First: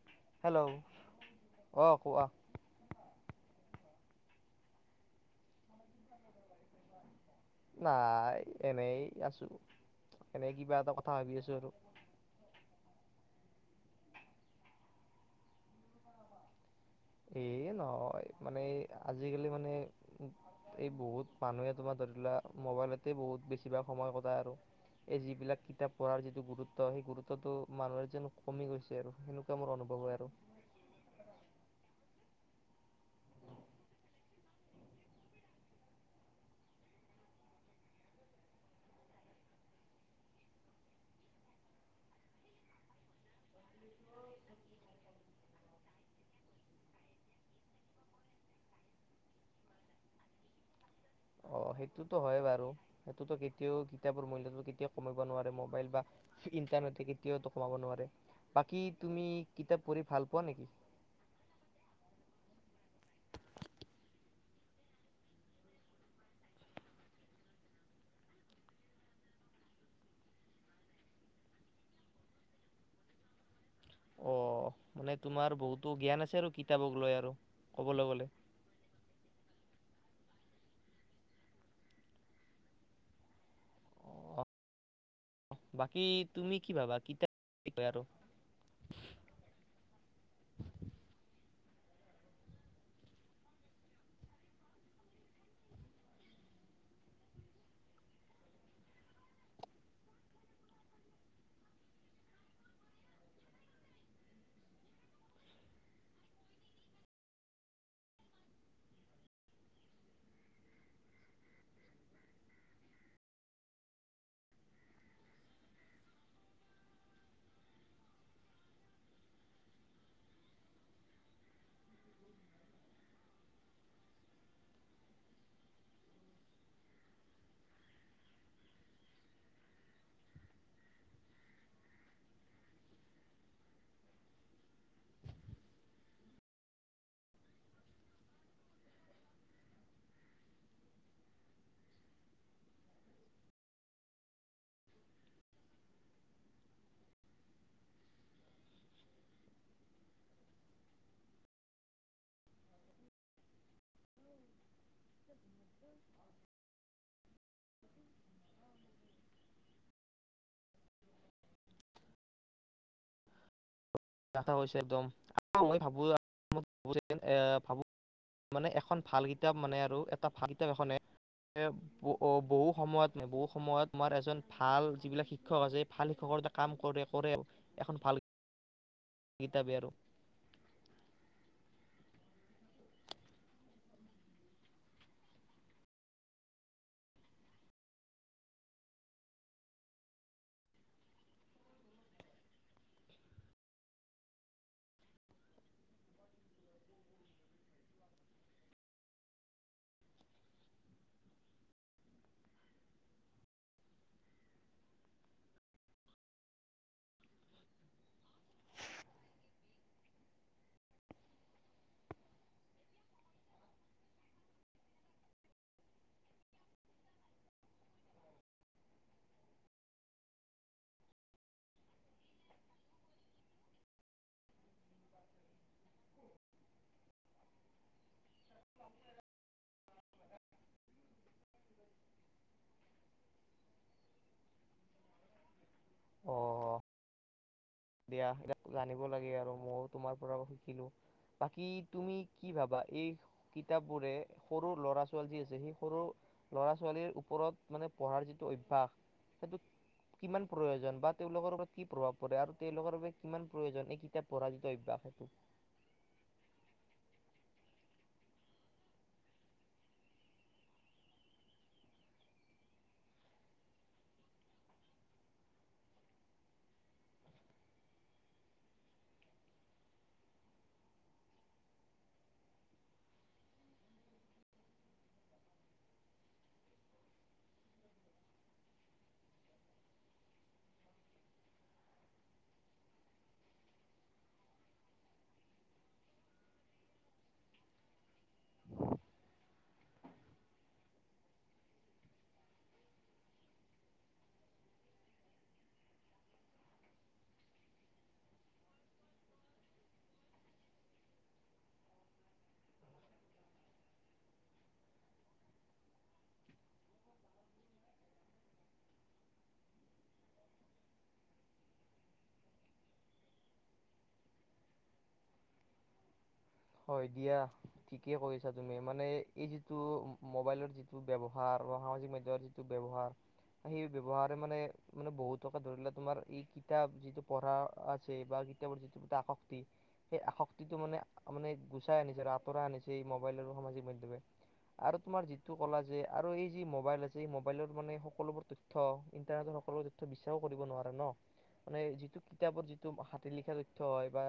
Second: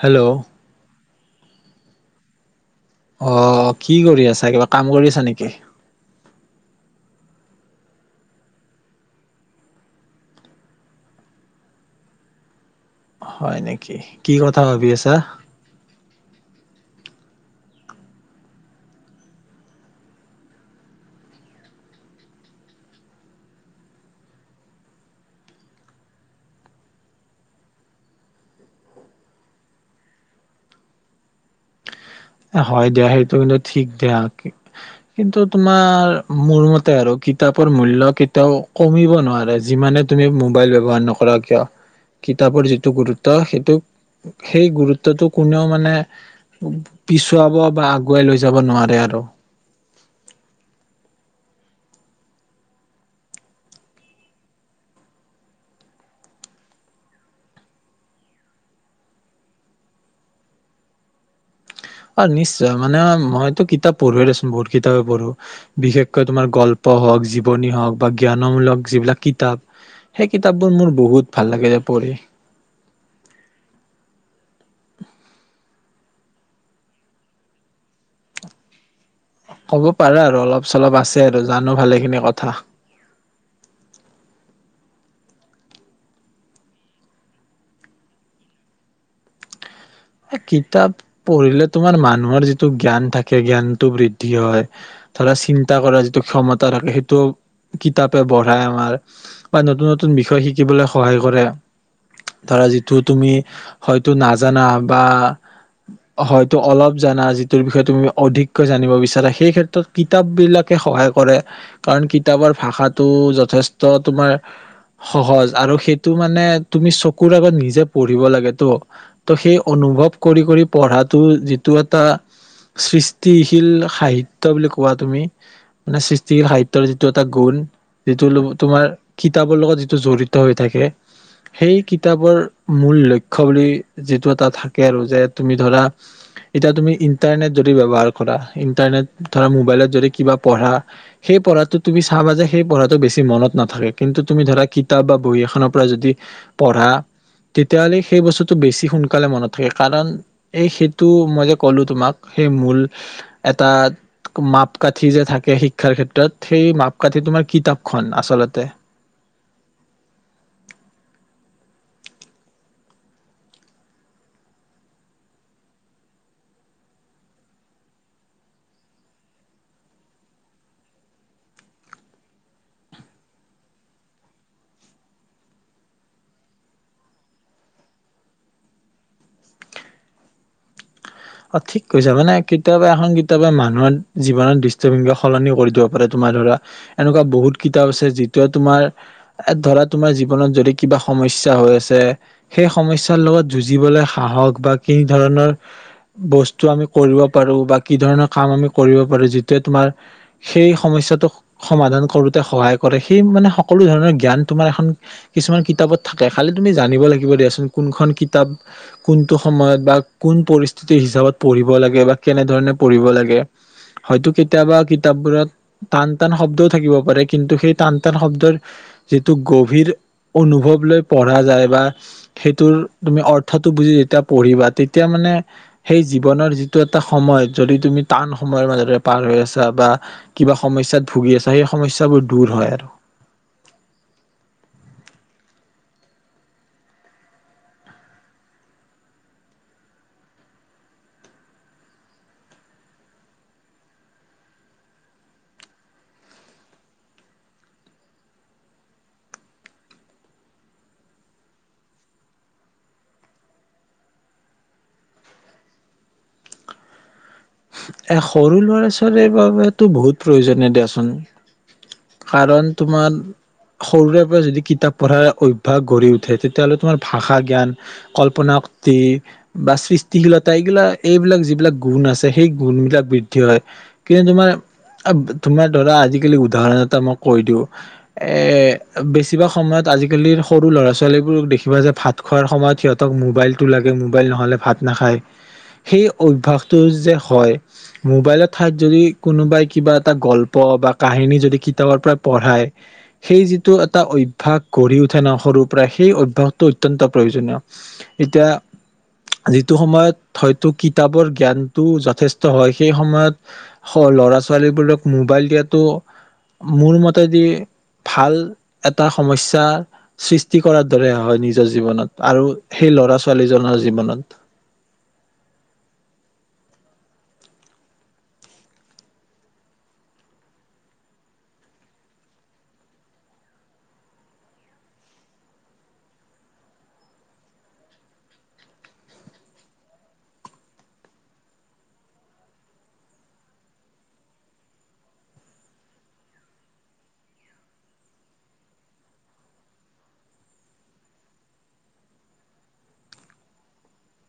Hello অ কোৱা। আহ কি কৰি আছা কিবা কাম কৰিছা নেকি নাই এনেই আছো এনে কিবা এটা কথা ভাবি আছো আৰু হয় নেকি কি কথা ভাবি আছা এ নহয় মানে আজিকালি মানে এই বহুত মানুহে তোমাৰ ধৰি লোৱা মোবাইলতে বহুত বেছিভাগ সময় কটাই আৰু এই যিবিলাক কিতাপ পঢ়াৰ যিটো গুৰুত্ব সেই গুৰুত্বটো মানুহে যেন কমি গৈছে আৰু সেনেকুৱা মোৰ অনুভৱ হয় আৰু হয় দিয়া সেইটো কিন্তু ঠিক দিয়া কিন্তু তোমাৰ মোৰ মতে আৰু কিতাপৰ মূল্য কেতিয়াও কমিব নোৱাৰে যিমানে তুমি মোবাইল ব্যৱহাৰ নকৰা কিয় কিতাপৰ যিটো গুৰুত্ব সেইটো সেই গুৰুত্বটো কোনেও মানে পিছুৱাব বা আগুৱাই লৈ যাব নোৱাৰে আৰু অ সেইটোতো হয় বাৰু সেইটোতো কেতিয়াও কিতাপৰ মূল্যটো কেতিয়াও কমিব নোৱাৰে মোবাইল বা ইণ্টাৰনেটে কেতিয়াও কমাব নোৱাৰে বাকী তুমি কিতাপ পঢ়ি ভাল পোৱা নেকি আৰু নিশ্চয় মানে মইতো কিতাপ পঢ়োৱে দেচোন বহুত কিতাপেই পঢ়ো বিশেষকৈ তোমাৰ গল্প হওঁক জীৱনী হওক বা জ্ঞানমূলক যিবিলাক কিতাপ সেই কিতাপবোৰ মোৰ বহুত ভাল লাগে যে পঢ়ি। অ মানে তোমাৰ বহুতো জ্ঞান আছে আৰু কিতাপক লৈ আৰু কবলৈ গলে হব পাৰে আৰু অলপ চলপ আছে আৰু জানো ভালেখিনি কথা বাকী তুমি কি ভাবা কিতাপ কয় আৰু কিতাপ পঢ়িলে তোমাৰ মানুহৰ যিটো জ্ঞান থাকে জ্ঞানটো বৃদ্ধি হয় ধৰা চিন্তা কৰাৰ যিটো ক্ষমতা থাকে সেইটো কিতাপে বঢ়াই আমাৰ বা নতুন নতুন বিষয় শিকিবলৈ সহায় কৰে ধৰা যিটো তুমি হয়তো নাজানা বা হয়তো অলপ জানা যিটোৰ বিষয়ে তুমি অধিককৈ জানিব বিচাৰা সেই ক্ষেত্ৰত কিতাপ বিলাকে সহায় কৰে কাৰণ কিতাপৰ ভাষাটো যথেষ্ট তোমাৰ সহজ আৰু সেইটো মানে তুমি চকুৰ আগত নিজে পঢ়িব লাগে ত ত সেই অনুভৱ কৰি কৰি পঢ়াটো যিটো এটা সৃষ্টিশীল সাহিত্য বুলি কোৱা তুমি না সৃষ্টিশীল সাহিত্য যিটো এটা গুণ যিটো তোমাৰ কিতাপৰ লগত যিটো জড়িত হৈ থাকে সেই কিতাপৰ মূল লক্ষ্য বুলি যিটো ত থাকে আৰু যে তুমি ধৰা এতিয়া তুমি ইন্টাৰনেট যদি ব্যৱহাৰ কৰা ইণ্টাৰনেট ধৰা মোবাইলত যদি কিবা পঢ়া সেই পঢ়াটো তুমি চাবা যে সেই পঢ়াটো বেছি মনত নাথাকে কিন্তু তুমি ধৰা কিতাপ বা বহি এখনৰ পৰা যদি পঢ়া তেতিয়াহলে সেই বস্তুটো বেছি সোনকালে সোনকালে মনত থাকে কাৰণ এই সেইটো মই যে কলো তোমাক সেই মূল এটা মাপকাঠি যে থাকে শিক্ষাৰ ক্ষেত্ৰত সেই মাপকাঠি তোমাৰ কিতাপখন আচলতে ছে একদম মই ভাবো এ ভাবো মানে এখন ভাল কিতাপ মানে আৰু এটা ভাল কিতাপ এখনে বহু সময়ত বহু সময়ত তোমাৰ এজন ভাল যিবিলাক শিক্ষক আছে ভাল শিক্ষকৰ কাম কৰে কৰে এখন ভাল গগীতা বেয়া আৰু অ ঠিক কৈছা মানে কেতিয়াবা এখন কিতাপে মানুহৰ জীৱন দৃষ্টিভংগি সলনি কৰি দিব পাৰে তোমাৰ ধৰা এনেকুৱা বহুত কিতাপ আছে যিটোৱে তোমাৰ ধৰা তোমাৰ জীৱনত যদি কিবা সমস্যা হৈ আছে সেই সমস্যাৰ লগত যুঁজিবলৈ সাহস বা কি ধৰণৰ বস্তু আমি কৰিব পাৰো বা কি ধৰণৰ কাম আমি কৰিব পাৰো যিটোৱে তোমাৰ সেই সমস্যাটো সমাধান কৰোতে সহায় কৰে সেই মানে সকলো ধৰণৰ জ্ঞান তোমাৰ কিছুমান কিতাপত থাকে খালি তুমি জানিব লাগিব দিয়াচোন কোনখন কিতাপ কোনটো সময়ত বা কোন পৰিস্থিতি কি কি হিচাপত পঢ়িব লাগে বা কেনেধৰণে পঢ়িব লাগে হয়তো কেতিয়াবা কিতাপবোৰত টান টান শব্দও থাকিব পাৰে কিন্তু সেই টান টান শব্দৰ যিটো গভীৰ অনুভৱ লৈ পঢ়া যায় বা সেইটোৰ তুমি অৰ্থটো বুজি যেতিয়া পঢ়িবা তেতিয়া মানে সেই জীৱনৰ যিটো এটা সময় যদি তুমি টান সময়ৰ মাজৰে পাৰ হৈ আছা বা কিবা সমস্যাত ভুগি আছা সেই সমস্যাবোৰ দূৰ হয় আৰু অ দিয়া জানিব লাগে আৰু ময়ো তোমাৰ পৰা শিকিলো বাকী তুমি কি ভাবা এই কিতাপবোৰে সৰু ল'ৰা ছোৱালী যি আছে সেই সৰু ল'ৰা ছোৱালীৰ ওপৰত মানে পঢ়াৰ যিটো অভ্যাস সেইটো কিমান প্ৰয়োজন বা তেওঁলোকৰ ওপৰত কি প্ৰভাৱ পৰে আৰু তেওঁলোকৰ বাবে কিমান প্ৰয়োজন এই কিতাপ পঢাৰ যিটো অভ্যাস সেইটো এ সৰু ল'ৰা ছোৱালীৰ বাবেতো বহুত প্ৰয়োজন দিয়াচোন কাৰণ তোমাৰ সৰুৰে পৰা যদি কিতাপ পঢ়াৰ অভ্যাস গঢ়ি উঠে তেতিয়া হলে তোমাৰ ভাষা জ্ঞান কল্পনা শক্তি বা সৃষ্টিশীলতা এইবিলাক এইবিলাক যিবিলাক গুণ আছে সেই গুণ বিলাক বৃদ্ধি হয় কিন্তু তোমাৰ তোমাৰ ধৰা আজিকালি উদাহৰণত মই কৈ দিওঁ এ বেছিভাগ সময়ত আজিকালিৰ সৰু ল'ৰা ছোৱালীবোৰক দেখিবা যে ভাত খোৱাৰ সময়ত সিহঁতক মোবাইলটো লাগে মোবাইল নহলে ভাত নাখায় সেই অভ্যাসটো যে হয় মোবাইলত ঠাইত যদি কোনোবাই কিবা এটা গল্প বা কাহিনী যদি কিতাপৰ পৰা পঢ়ায় সেই যিটো এটা অভ্যাস গঢ়ি উঠে ন সৰুৰ পৰা সেই অভ্যাসটো অত্যন্ত প্ৰয়োজনীয় এতিয়া যিটো সময়ত হয়তো কিতাপৰ জ্ঞানটো যথেষ্ট হয় সেই সময়ত ল'ৰা ছোৱালীবোৰক মোবাইল দিয়াটো মোৰ মতেদি ভাল এটা সমস্যা সৃষ্টি কৰাৰ দৰে হয় নিজৰ জীৱনত আৰু সেই ল'ৰা ছোৱালীজনৰ জীৱনত হয় দিয়া ঠিকে কৈছা তুমি মানে এই যিটো মোবাইলৰ যিটো ব্যৱহাৰ বা সামাজিক মাধ্যমৰ যিটো ব্যৱহাৰ সেই ব্যৱহাৰে মানে মানে বহুতকে ধৰিলো তোমাৰ এই কিতাপ যিটো পঢ়া আছে বা কিতাপৰ যিটো আসক্তি সেই আসক্তিটো মানে মানে গুচাই আনিছে আৰু আঁতৰা আনিছে এই মোবাইল আৰু সামাজিক মাধ্যমে আৰু তোমাৰ যিটো কলা যে আৰু এই যি মোবাইল আছে এই মোবাইলৰ মানে সকলোবোৰ তথ্য ইণ্টাৰনেটৰ সকলোবোৰ তথ্য বি্চাৰো কৰিব নোৱাৰে ন মানে যিটো কিতাপৰ যিটো হাতে লিখা তথ্য হয় বা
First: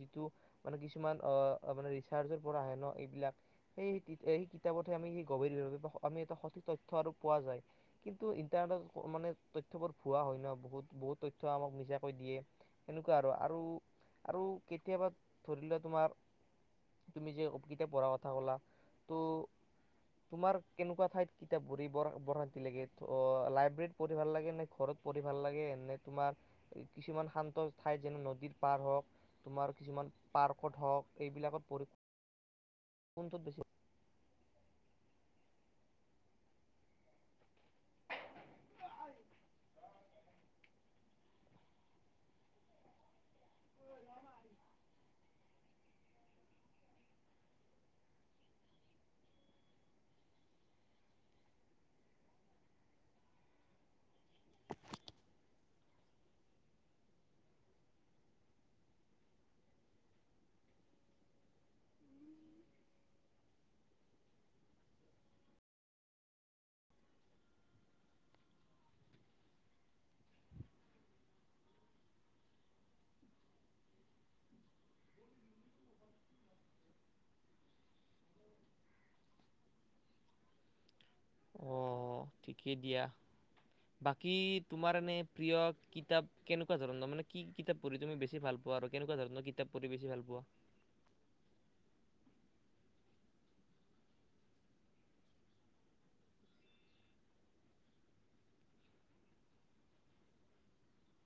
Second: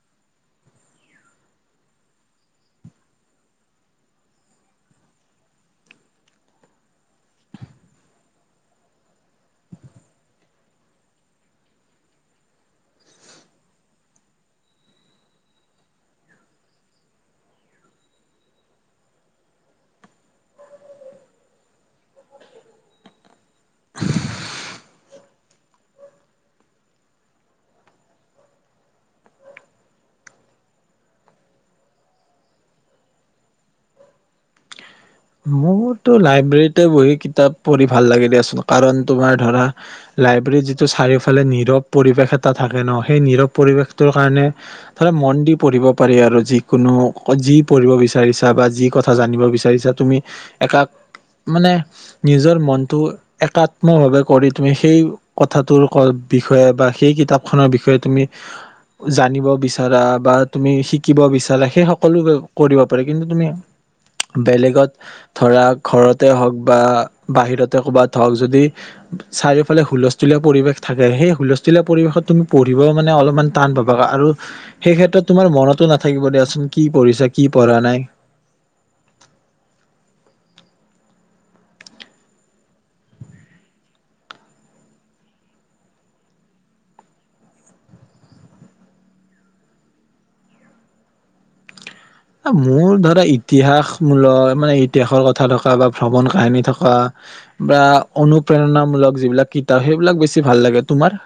যিটো মানে কিছুমান অ অ মানে ৰিচাৰ্জৰ পৰা আহে ন এইবিলাক সেই কিতাপতহে আমি সেই গভীৰভাৱে আমি এটা সঠিক তথ্য আৰু পোৱা যায় কিন্তু ইণ্টাৰনেটত মানে তথ্যবোৰ ভুৱা হয় ন বহুত বহুত তথ্য আমাক মিছাকৈ দিয়ে এনেকুৱা আৰু আৰু আৰু কেতিয়াবা ধৰি লোৱা তোমাৰ তুমি যে কিতাপ পঢ়া কথা কলা তো তোমাৰ কেনেকুৱা ঠাইত কিতাপ পঢ়ি বৰ শান্তি লাগে লাইব্ৰেৰীত পঢ়ি ভাল লাগে নে ঘৰত পঢ়ি ভাল লাগে নে তোমাৰ কিছুমান শান্ত ঠাইত যেনে নদীৰ পাৰ হওঁক তোমাৰ কিছুমান পাৰ্কত হওঁক এইবিলাকত পঢ়ি কোনটোত বেছি মোৰতো লাইব্ৰেৰীতে বহি কিতাপ পঢ়ি ভাল লাগিল দিয়াচোন কাৰণ তোমাৰ ধৰা লাইব্ৰেৰীত যিটো চাৰিওফালে নীৰৱ পৰিৱেশ এটা থাকে ন সেই নীৰৱ পৰিৱেশটোৰ কাৰণে ধৰা মন দি পঢ়িব পাৰি আৰু যিকোনো যি পঢ়িব বিচাৰিছা বা যি কথা জানিব বিচাৰিছা তুমি একাত্ম মানে নিজৰ মনটো একাত্ম হলে কৰি তুমি সেই কথাটোৰ বিষয়ে বা সেই কিতাপখনৰ বিষয়ে তুমি জানিব বিচাৰা বা তুমি শিকিব বিচাৰা সেই সকলো কৰিব পাৰা কিন্তু তুমি বেলেগত ধৰা ঘৰতে হওক বা বাহিৰতে ক'বাত হওঁক যদি চাৰিওফালে হুলস্থুলীয়া পৰিৱেশ থাকে সেই হুলস্থূুলীয়া পৰিৱেশত তুমি পঢ়িব মানে অলপমান টান পাবা আৰু সেই ক্ষেত্ৰত তোমাৰ মনতো নাথাকিব দিয়াচোন কি পঢ়িছা কি পঢ়া নাই অ ঠিকেই দিয়া বাকী তোমাৰ এনে প্ৰিয় কিতাপ কেনেকুৱা ধৰণৰ মানে কি কিতাপ পঢ়ি তুমি বেছি ভাল পোৱা আৰু কেনেকুৱা ধৰণৰ কিতাপ পঢ়ি বেছি ভাল পোৱা মোৰ ধৰা ইতিহাসমূলক মানে ইতিহাসৰ কথা থকা বা ভ্ৰমণ কাহিনী থকা বা অনুপ্ৰেৰণামূলক যিবিলাক কিতাপ সেইবিলাক বেছি ভাল লাগে তোমাৰ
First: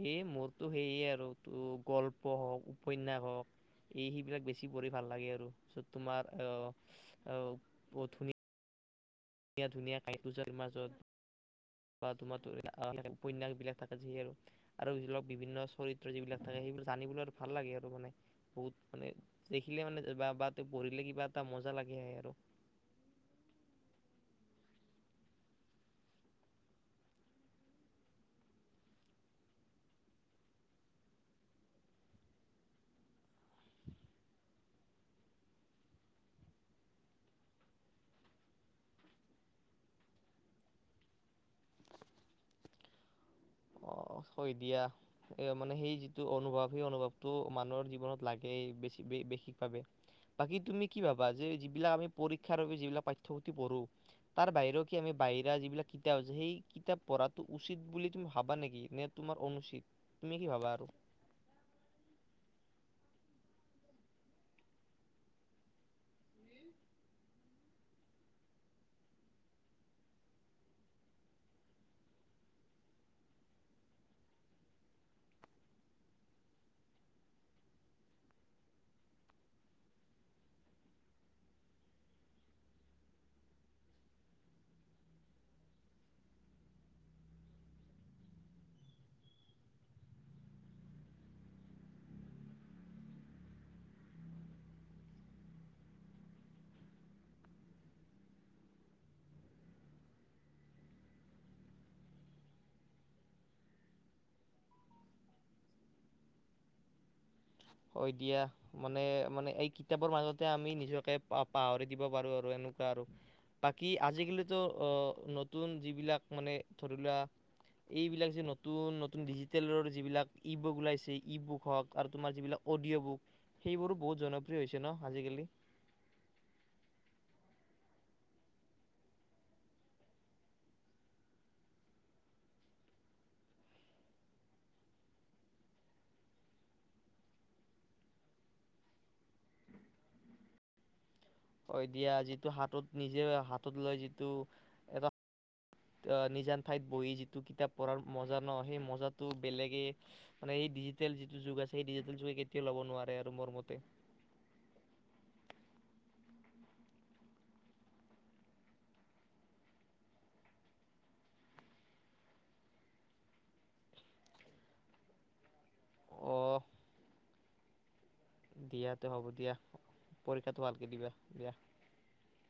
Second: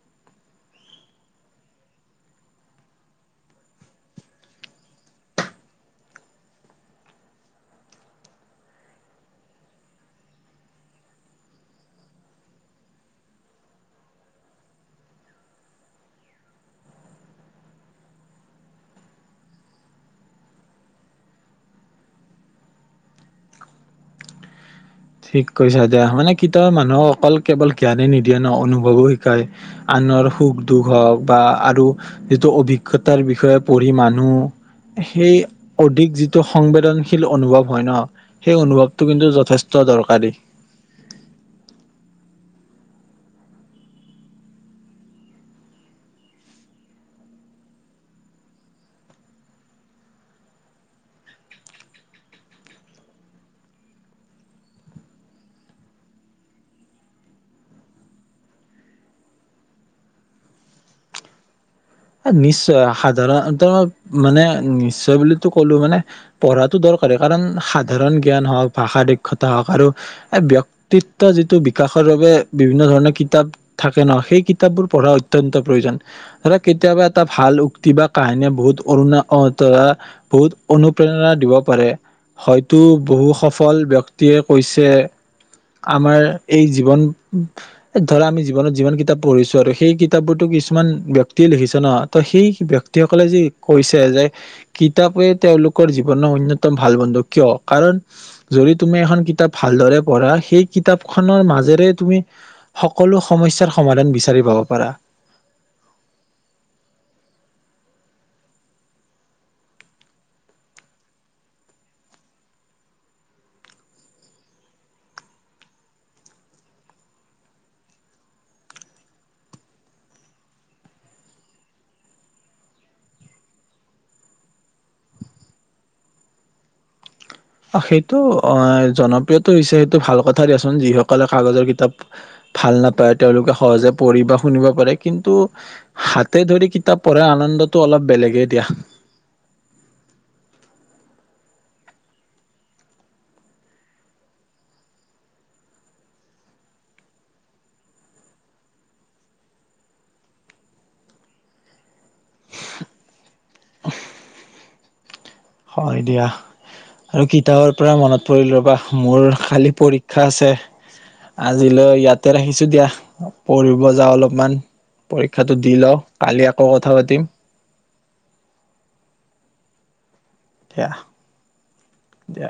এই মোৰতো সেইয়ে আৰু ত গল্প হওঁক উপন্যাস হওক এই সেইবিলাক বেছি পঢ়ি ভাল লাগে আৰু যত তোমাৰ আহ ধুনীয়া ধুনীয়া ধুনীয়া খাইছো ঠিক কৈছো দিয়া মানে কিতাপৰ মানুহক অকল কেৱল জ্ঞানে নিদিয়ে ন অনুভৱো শিকায় আনৰ সুখ দুখ হওক বা আৰু যিটো অভিজ্ঞতাৰ বিষয়ে পঢ়ি মানুহ সেই অধিক যিটো সংবেদনশীল অনুভৱ হয় ন সেই অনুভৱটো কিন্তু যথেষ্ট ত দৰকাৰী অ হয় দিয়া মানে সেই যিটো অনুভৱ সেই অনুভৱটো মানুহৰ জীৱনত লাগে বেছি বিশেষভাৱে বাকী তুমি কি ভাবা যে যিবিলাক আমি পৰীক্ষাৰ বাবে যিবিলাক পাঠ্য পুথি পঢ়ো তাৰ বাহিও কি আমি বাহিৰা যিবিলাক কিতাপ আছে সেই কিতাপ পঢ়াটো উচিত বুলি তুমি ভাবা নেকি নে তোমাৰ অনুচিত তুমি কি ভাবা আৰু নিশ্চয় সাধাৰণ মানে নিশ্চয় বুলিতো কলো মানে পঢ়াটো দৰকাৰ কাৰণ সাধাৰণ জ্ঞান হওঁক ভাষা দক্ষতা হওক আৰু এই ব্যক্তিত্ব যিটো বিকাশৰ বাবে বিভিন্ন ধৰণৰ কিতাপ থাকে নহ সেই কিতাপবোৰ পঢ়া অত্যন্ত প্ৰয়োজন মানে কেতিয়াবা এটা ভাল উক্তি বা কাহিনীয়ে বহুত অৰুণাৰা বহুত অনুপ্ৰেৰণা দিব পাৰে হয়তো বহু সফল ব্যক্তিয়ে কৈছে আমাৰ এই জীৱন ধৰা আমি জীৱনত যিমান কিতাপ পঢ়িছো আৰু সেই কিতাপবোৰতো কিছুমান ব্যক্তি লিখিছ ন ত সেই ব্যক্তিসকলে যি কৈছে যে কিতাপে তেওঁলোকৰ জীৱনৰ অন্যতম ভাল বন্ধু কিয় কাৰণ যদি তুমি এখন কিতাপ ভালদৰে পঢ়া সেই কিতাপখনৰ মাজেৰে তুমি সকলো সমস্যাৰ সমাধান বিচাৰি পাব পাৰা হয় দিয়া মানে মানে এই কিতাপৰ মাজতে আমি নিজকে পাহৰি দিব পাৰোঁ আৰু এনেকুৱা আৰু বাকী আজিকালিতো নতুন যিবিলাক মানে ধৰি লোৱা এইবিলাক যে নতুন নতুন ডিজিটেলৰ যিবিলাক ই বুক ওলাইছে ই বুক হওক আৰু তোমাৰ যিবিলাক অডিঅ' বুক সেইবোৰো বহুত জনপ্ৰিয় হৈছে ন আজিকালি সেইটো জনপ্ৰিয়তটো হৈছে সেইটো ভাল কথা দিয়াচোন যিসকলে কাগজৰ কিতাপ ভাল নাপায় তেওঁলোকে সহজে পঢ়ি বা শুনিব পাৰে কিন্তু হাতে ধৰি কিতাপ পঢ়াৰ আনন্দতটো অলপ বেলেগেই দিয়া দিয়া যিটো হাতত নিজে হাতত লৈ যিটো এটা নিজান ঠাইত বহি যিটো কিতাপ পঢ়াৰ মজা ন সেই মজাটো বেলেগে মানে এই ডিজিটেল যিটো যুগ আছে সি কেতিয়াও ল'ব নোৱাৰে আৰু মোৰ মতে হয় দিয়া আৰু কিতাপৰ পৰা মনত পৰিল ৰবা মোৰ কালি পৰীক্ষা আছে আজিলৈ ইয়াতে ৰাখিছো দিয়া পঢ়িব যাওঁ অলপমান পৰীক্ষাটো দি লওঁ কালি আকৌ কথা পাতিম দিয়াতো হ'ব দিয়া পৰীক্ষাটো দিয়া ভালকে দিবা দিয়া দিয়া